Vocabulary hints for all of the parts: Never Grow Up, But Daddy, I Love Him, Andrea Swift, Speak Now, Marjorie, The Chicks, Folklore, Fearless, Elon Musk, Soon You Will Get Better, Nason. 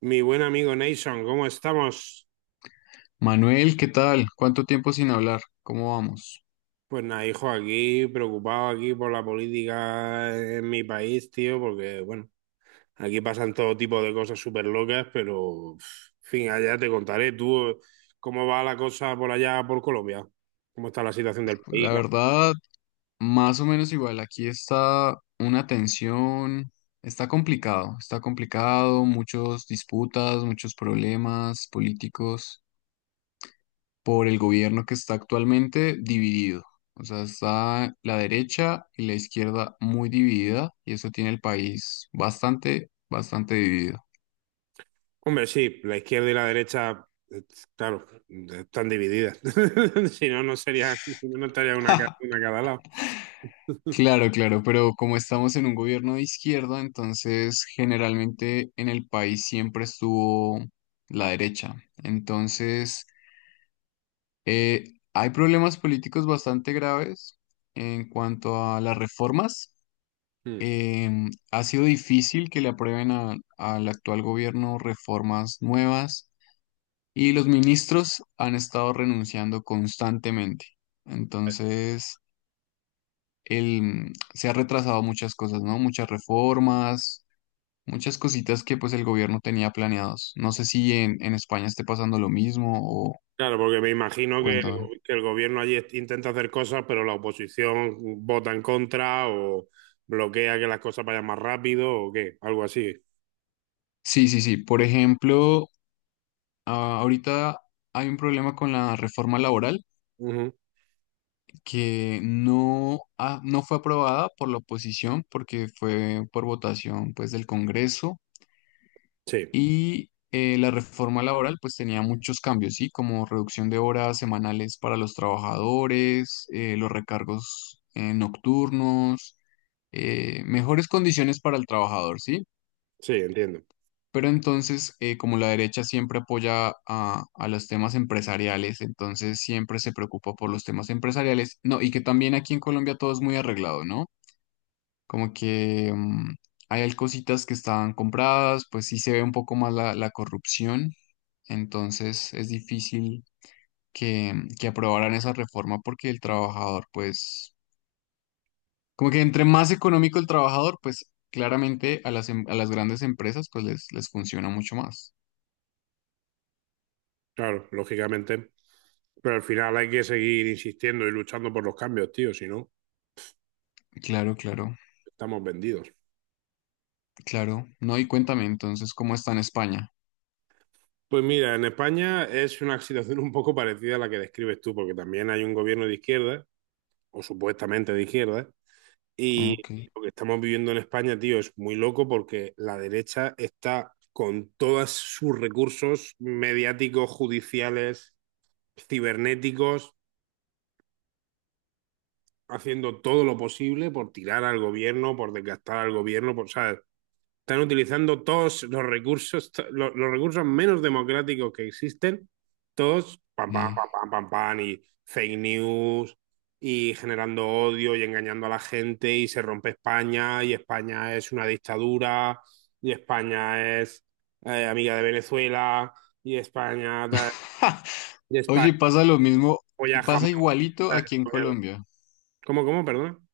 Mi buen amigo Nason, ¿cómo estamos? Manuel, ¿qué tal? ¿Cuánto tiempo sin hablar? ¿Cómo vamos? Pues nada, hijo, aquí preocupado aquí por la política en mi país, tío, porque bueno, aquí pasan todo tipo de cosas súper locas, pero en fin, allá te contaré tú cómo va la cosa por allá, por Colombia, cómo está la situación del país. La verdad, más o menos igual. Aquí está una tensión, está complicado, muchos disputas, muchos problemas políticos por el gobierno que está actualmente dividido. O sea, está la derecha y la izquierda muy dividida y eso tiene el país bastante, bastante dividido. Hombre, sí, la izquierda y la derecha, claro, están divididas. Si no, no sería, si no, no estaría una, una a cada lado. Claro, claro, pero como estamos en un gobierno de izquierda, entonces generalmente en el país siempre estuvo la derecha. Entonces, eh, hay problemas políticos bastante graves en cuanto a las reformas. Hmm. Ha sido difícil que le aprueben al actual gobierno reformas nuevas y los ministros han estado renunciando constantemente. Entonces el, se ha retrasado muchas cosas, ¿no? Muchas reformas, muchas cositas que pues el gobierno tenía planeados. No sé si en España esté pasando lo mismo o Claro, porque me imagino que cuéntame. Que el gobierno allí intenta hacer cosas, pero la oposición vota en contra o bloquea que las cosas vayan más rápido o qué, algo así. Sí, sí, sí. Por ejemplo, ahorita hay un problema con la reforma laboral Ujú. que no, no fue aprobada por la oposición porque fue por votación pues del Congreso. Sí, Y la reforma laboral pues tenía muchos cambios, ¿sí? Como reducción de horas semanales para los trabajadores, los recargos nocturnos, mejores condiciones para el trabajador, ¿sí? sí, entiendo. Pero entonces, como la derecha siempre apoya a los temas empresariales, entonces siempre se preocupa por los temas empresariales. No, y que también aquí en Colombia todo es muy arreglado, ¿no? Como que hay cositas que están compradas, pues sí se ve un poco más la corrupción, entonces es difícil que, que aprobaran esa reforma porque el trabajador, pues, como que entre más económico el trabajador, pues claramente a las, a las grandes empresas, pues les funciona mucho más. Claro, lógicamente. Pero al final hay que seguir insistiendo y luchando por los cambios, tío, si no, Claro, claro, estamos vendidos. claro. No, y cuéntame entonces cómo está en España. Pues mira, en España es una situación un poco parecida a la que describes tú, porque también hay un gobierno de izquierda, o supuestamente de izquierda, y Ok. lo que estamos viviendo en España, tío, es muy loco porque la derecha está con todos sus recursos mediáticos, judiciales, cibernéticos, haciendo todo lo posible por tirar al gobierno, por desgastar al gobierno, por, ¿sabes? Están utilizando todos los recursos, los recursos menos democráticos que existen, todos pam, pam, Sí. pam, pam, pam, pam, y fake news, y generando odio y engañando a la gente, y se rompe España, y España es una dictadura, y España es amiga de Venezuela, y España, y España Oye, pasa lo mismo, y apoya pasa jamás. igualito aquí en Colombia, ¿Cómo, cómo, perdón?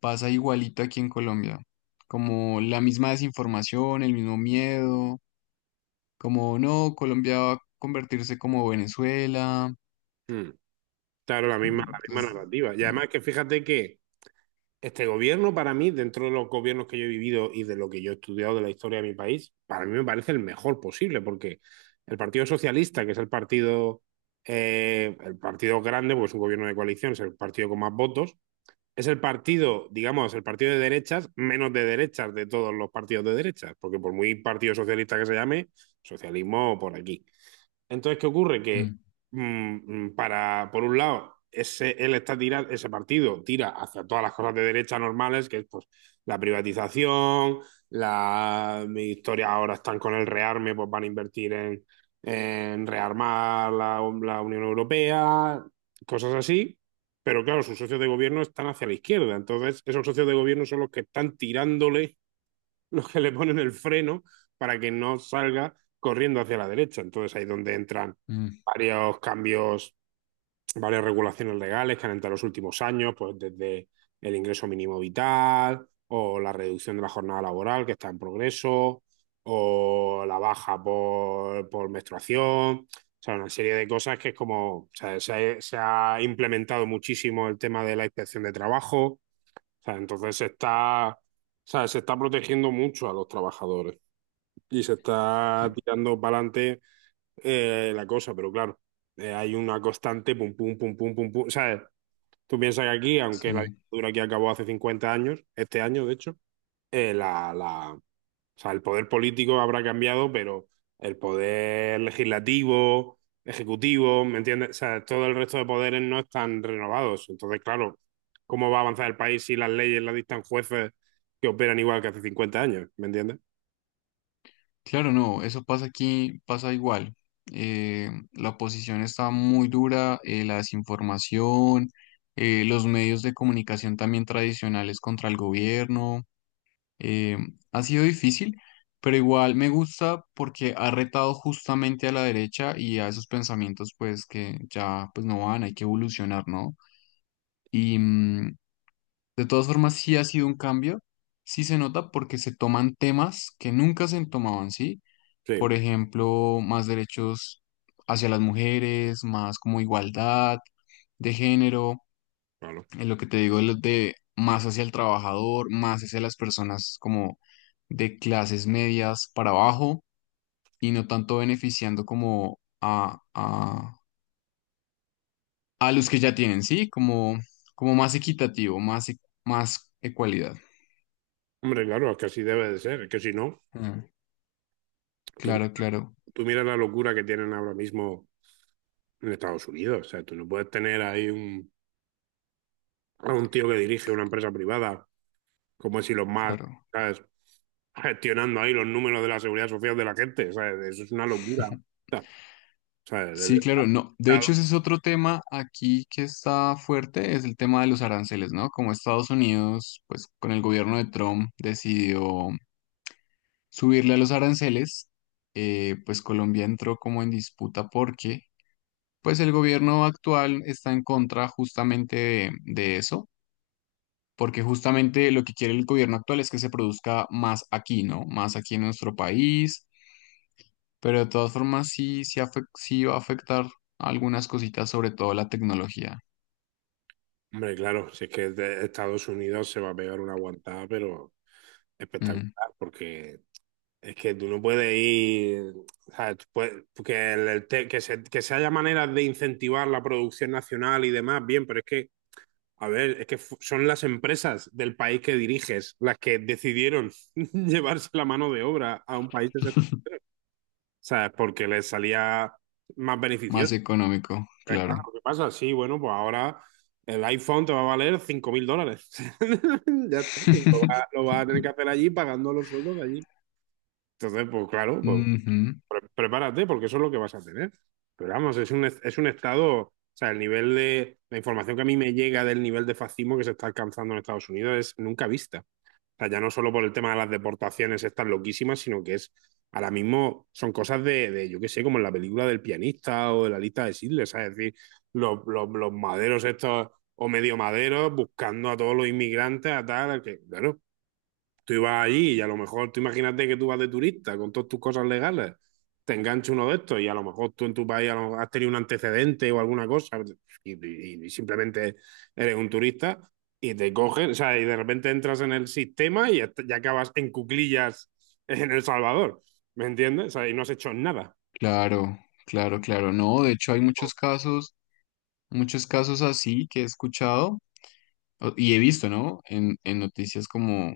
pasa igualito aquí en Colombia, como la misma desinformación, el mismo miedo, como no, Colombia va a convertirse como Venezuela. Mm, claro, la misma, mm, la misma entonces, narrativa. Y mm, además que fíjate que este gobierno, para mí, dentro de los gobiernos que yo he vivido y de lo que yo he estudiado de la historia de mi país, para mí me parece el mejor posible, porque el Partido Socialista, que es el partido grande, porque es un gobierno de coalición, es el partido con más votos, es el partido, digamos, el partido de derechas, menos de derechas de todos los partidos de derechas, porque por muy partido socialista que se llame, socialismo por aquí. Entonces, ¿qué ocurre? Que mm, por un lado, ese partido tira hacia todas las cosas de derecha normales, que es pues la privatización, la mi historia ahora están con el rearme, pues van a invertir en rearmar la Unión Europea, cosas así. Pero claro, sus socios de gobierno están hacia la izquierda. Entonces, esos socios de gobierno son los que están tirándole los que le ponen el freno para que no salga corriendo hacia la derecha. Entonces ahí es donde entran mm, varios cambios, varias regulaciones legales que han entrado en los últimos años, pues desde el ingreso mínimo vital o la reducción de la jornada laboral que está en progreso o la baja por menstruación. O sea, una serie de cosas que es como, o sea, se ha implementado muchísimo el tema de la inspección de trabajo, o sea, entonces se está, o sea, se está protegiendo mucho a los trabajadores y se está sí, tirando para adelante la cosa, pero claro, hay una constante pum, pum, pum, pum, pum, pum. ¿Sabes? Tú piensas que aquí, aunque la sí. dictadura aquí acabó hace 50 años, este año de hecho, eh, la, la, o sea, el poder político habrá cambiado, pero el poder legislativo, ejecutivo, ¿me entiendes? O sea, todo el resto de poderes no están renovados. Entonces, claro, ¿cómo va a avanzar el país si las leyes las dictan jueces que operan igual que hace 50 años? ¿Me entiendes? Claro, no, eso pasa aquí, pasa igual. La oposición está muy dura, la desinformación, los medios de comunicación también tradicionales contra el gobierno. eh, ha sido difícil, pero igual me gusta porque ha retado justamente a la derecha y a esos pensamientos pues que ya pues no van, hay que evolucionar, ¿no? Y de todas formas, sí ha sido un cambio, sí se nota porque se toman temas que nunca se tomaban, ¿sí? Sí, Por ejemplo, más derechos hacia las mujeres, más como igualdad de género, claro. en lo que te digo, lo de más hacia el trabajador, más hacia las personas como de clases medias para abajo y no tanto beneficiando como a los que ya tienen, ¿sí? Como, como más equitativo, más, más ecualidad. Hombre, claro, es que así debe de ser. Es que si no, Ah, tú, claro, claro, tú miras la locura que tienen ahora mismo en Estados Unidos. O sea, tú no puedes tener ahí a un tío que dirige una empresa privada como es Elon Musk, claro. ¿sabes? Gestionando ahí los números de la seguridad social de la gente, ¿sabes? Eso es una locura. ¿Sabes? Sí, claro, no. De Estado, hecho, ese es otro tema aquí que está fuerte, es el tema de los aranceles, ¿no? Como Estados Unidos, pues con el gobierno de Trump decidió subirle a los aranceles, pues Colombia entró como en disputa porque, pues el gobierno actual está en contra justamente de eso, porque justamente lo que quiere el gobierno actual es que se produzca más aquí, ¿no? Más aquí en nuestro país. Pero de todas formas sí, sí, sí va a afectar algunas cositas, sobre todo la tecnología. hombre, claro, si es que de Estados Unidos se va a pegar una aguantada, pero espectacular, Mm, porque es que tú no puedes ir, ¿sabes? Tú puedes- que, el te- que se haya maneras de incentivar la producción nacional y demás, bien, pero es que, a ver, es que son las empresas del país que diriges las que decidieron llevarse la mano de obra a un país sea, porque les salía más Más beneficioso. económico, Pues claro. claro, ¿qué pasa? Sí, bueno, pues ahora el iPhone te va a valer 5.000 dólares. Ya está, pues lo vas a tener que hacer allí pagando los sueldos de allí. Entonces, pues claro, pues, Ujú. Prepárate porque eso es lo que vas a tener. Pero vamos, es un, estado, o sea, el nivel de, la información que a mí me llega del nivel de fascismo que se está alcanzando en Estados Unidos es nunca vista. O sea, ya no solo por el tema de las deportaciones estas loquísimas, sino que es ahora mismo son cosas de yo qué sé, como en la película del pianista o de la lista de Sidles, ¿sabes? Es decir, los maderos estos o medio maderos buscando a todos los inmigrantes, a tal, que claro, tú ibas allí y a lo mejor, tú imagínate que tú vas de turista con todas tus cosas legales, te engancha uno de estos y a lo mejor tú en tu país has tenido un antecedente o alguna cosa y simplemente eres un turista y te cogen, o sea, y de repente entras en el sistema y ya acabas en cuclillas en El Salvador, ¿me entiendes? O sea, y no has hecho nada. Claro, claro, claro. No, de hecho hay muchos casos así que he escuchado y he visto, ¿no? En noticias como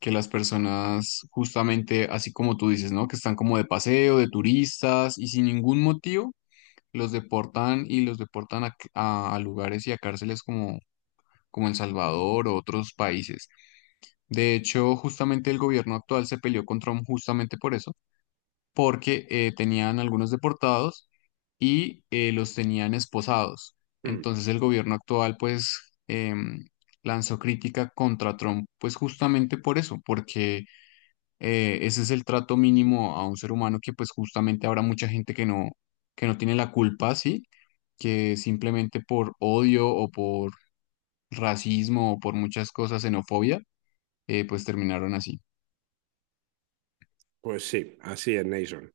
que las personas justamente, así como tú dices, ¿no? Que están como de paseo, de turistas y sin ningún motivo los deportan y los deportan a lugares y a cárceles como, como El Salvador o otros países. De hecho, justamente el gobierno actual se peleó con Trump justamente por eso, porque tenían algunos deportados y los tenían esposados. Mm. Entonces el gobierno actual pues lanzó crítica contra Trump pues justamente por eso, porque ese es el trato mínimo a un ser humano que pues justamente habrá mucha gente que no tiene la culpa, ¿sí? Que simplemente por odio o por racismo o por muchas cosas, xenofobia, pues terminaron así. Pues sí, así es, Nason.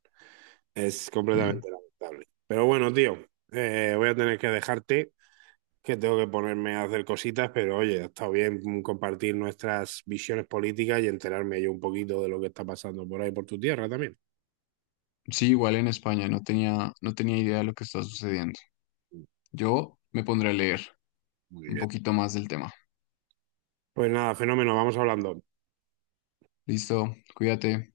Es Mm. completamente lamentable. Pero bueno, tío, voy a tener que dejarte que tengo que ponerme a hacer cositas, pero oye, ha estado bien compartir nuestras visiones políticas y enterarme yo un poquito de lo que está pasando por ahí, por tu tierra también. Sí, igual en España, no tenía, no tenía idea de lo que está sucediendo. Yo me pondré a leer Muy un bien. poquito más del tema. Pues nada, fenómeno, vamos hablando. Listo, cuídate.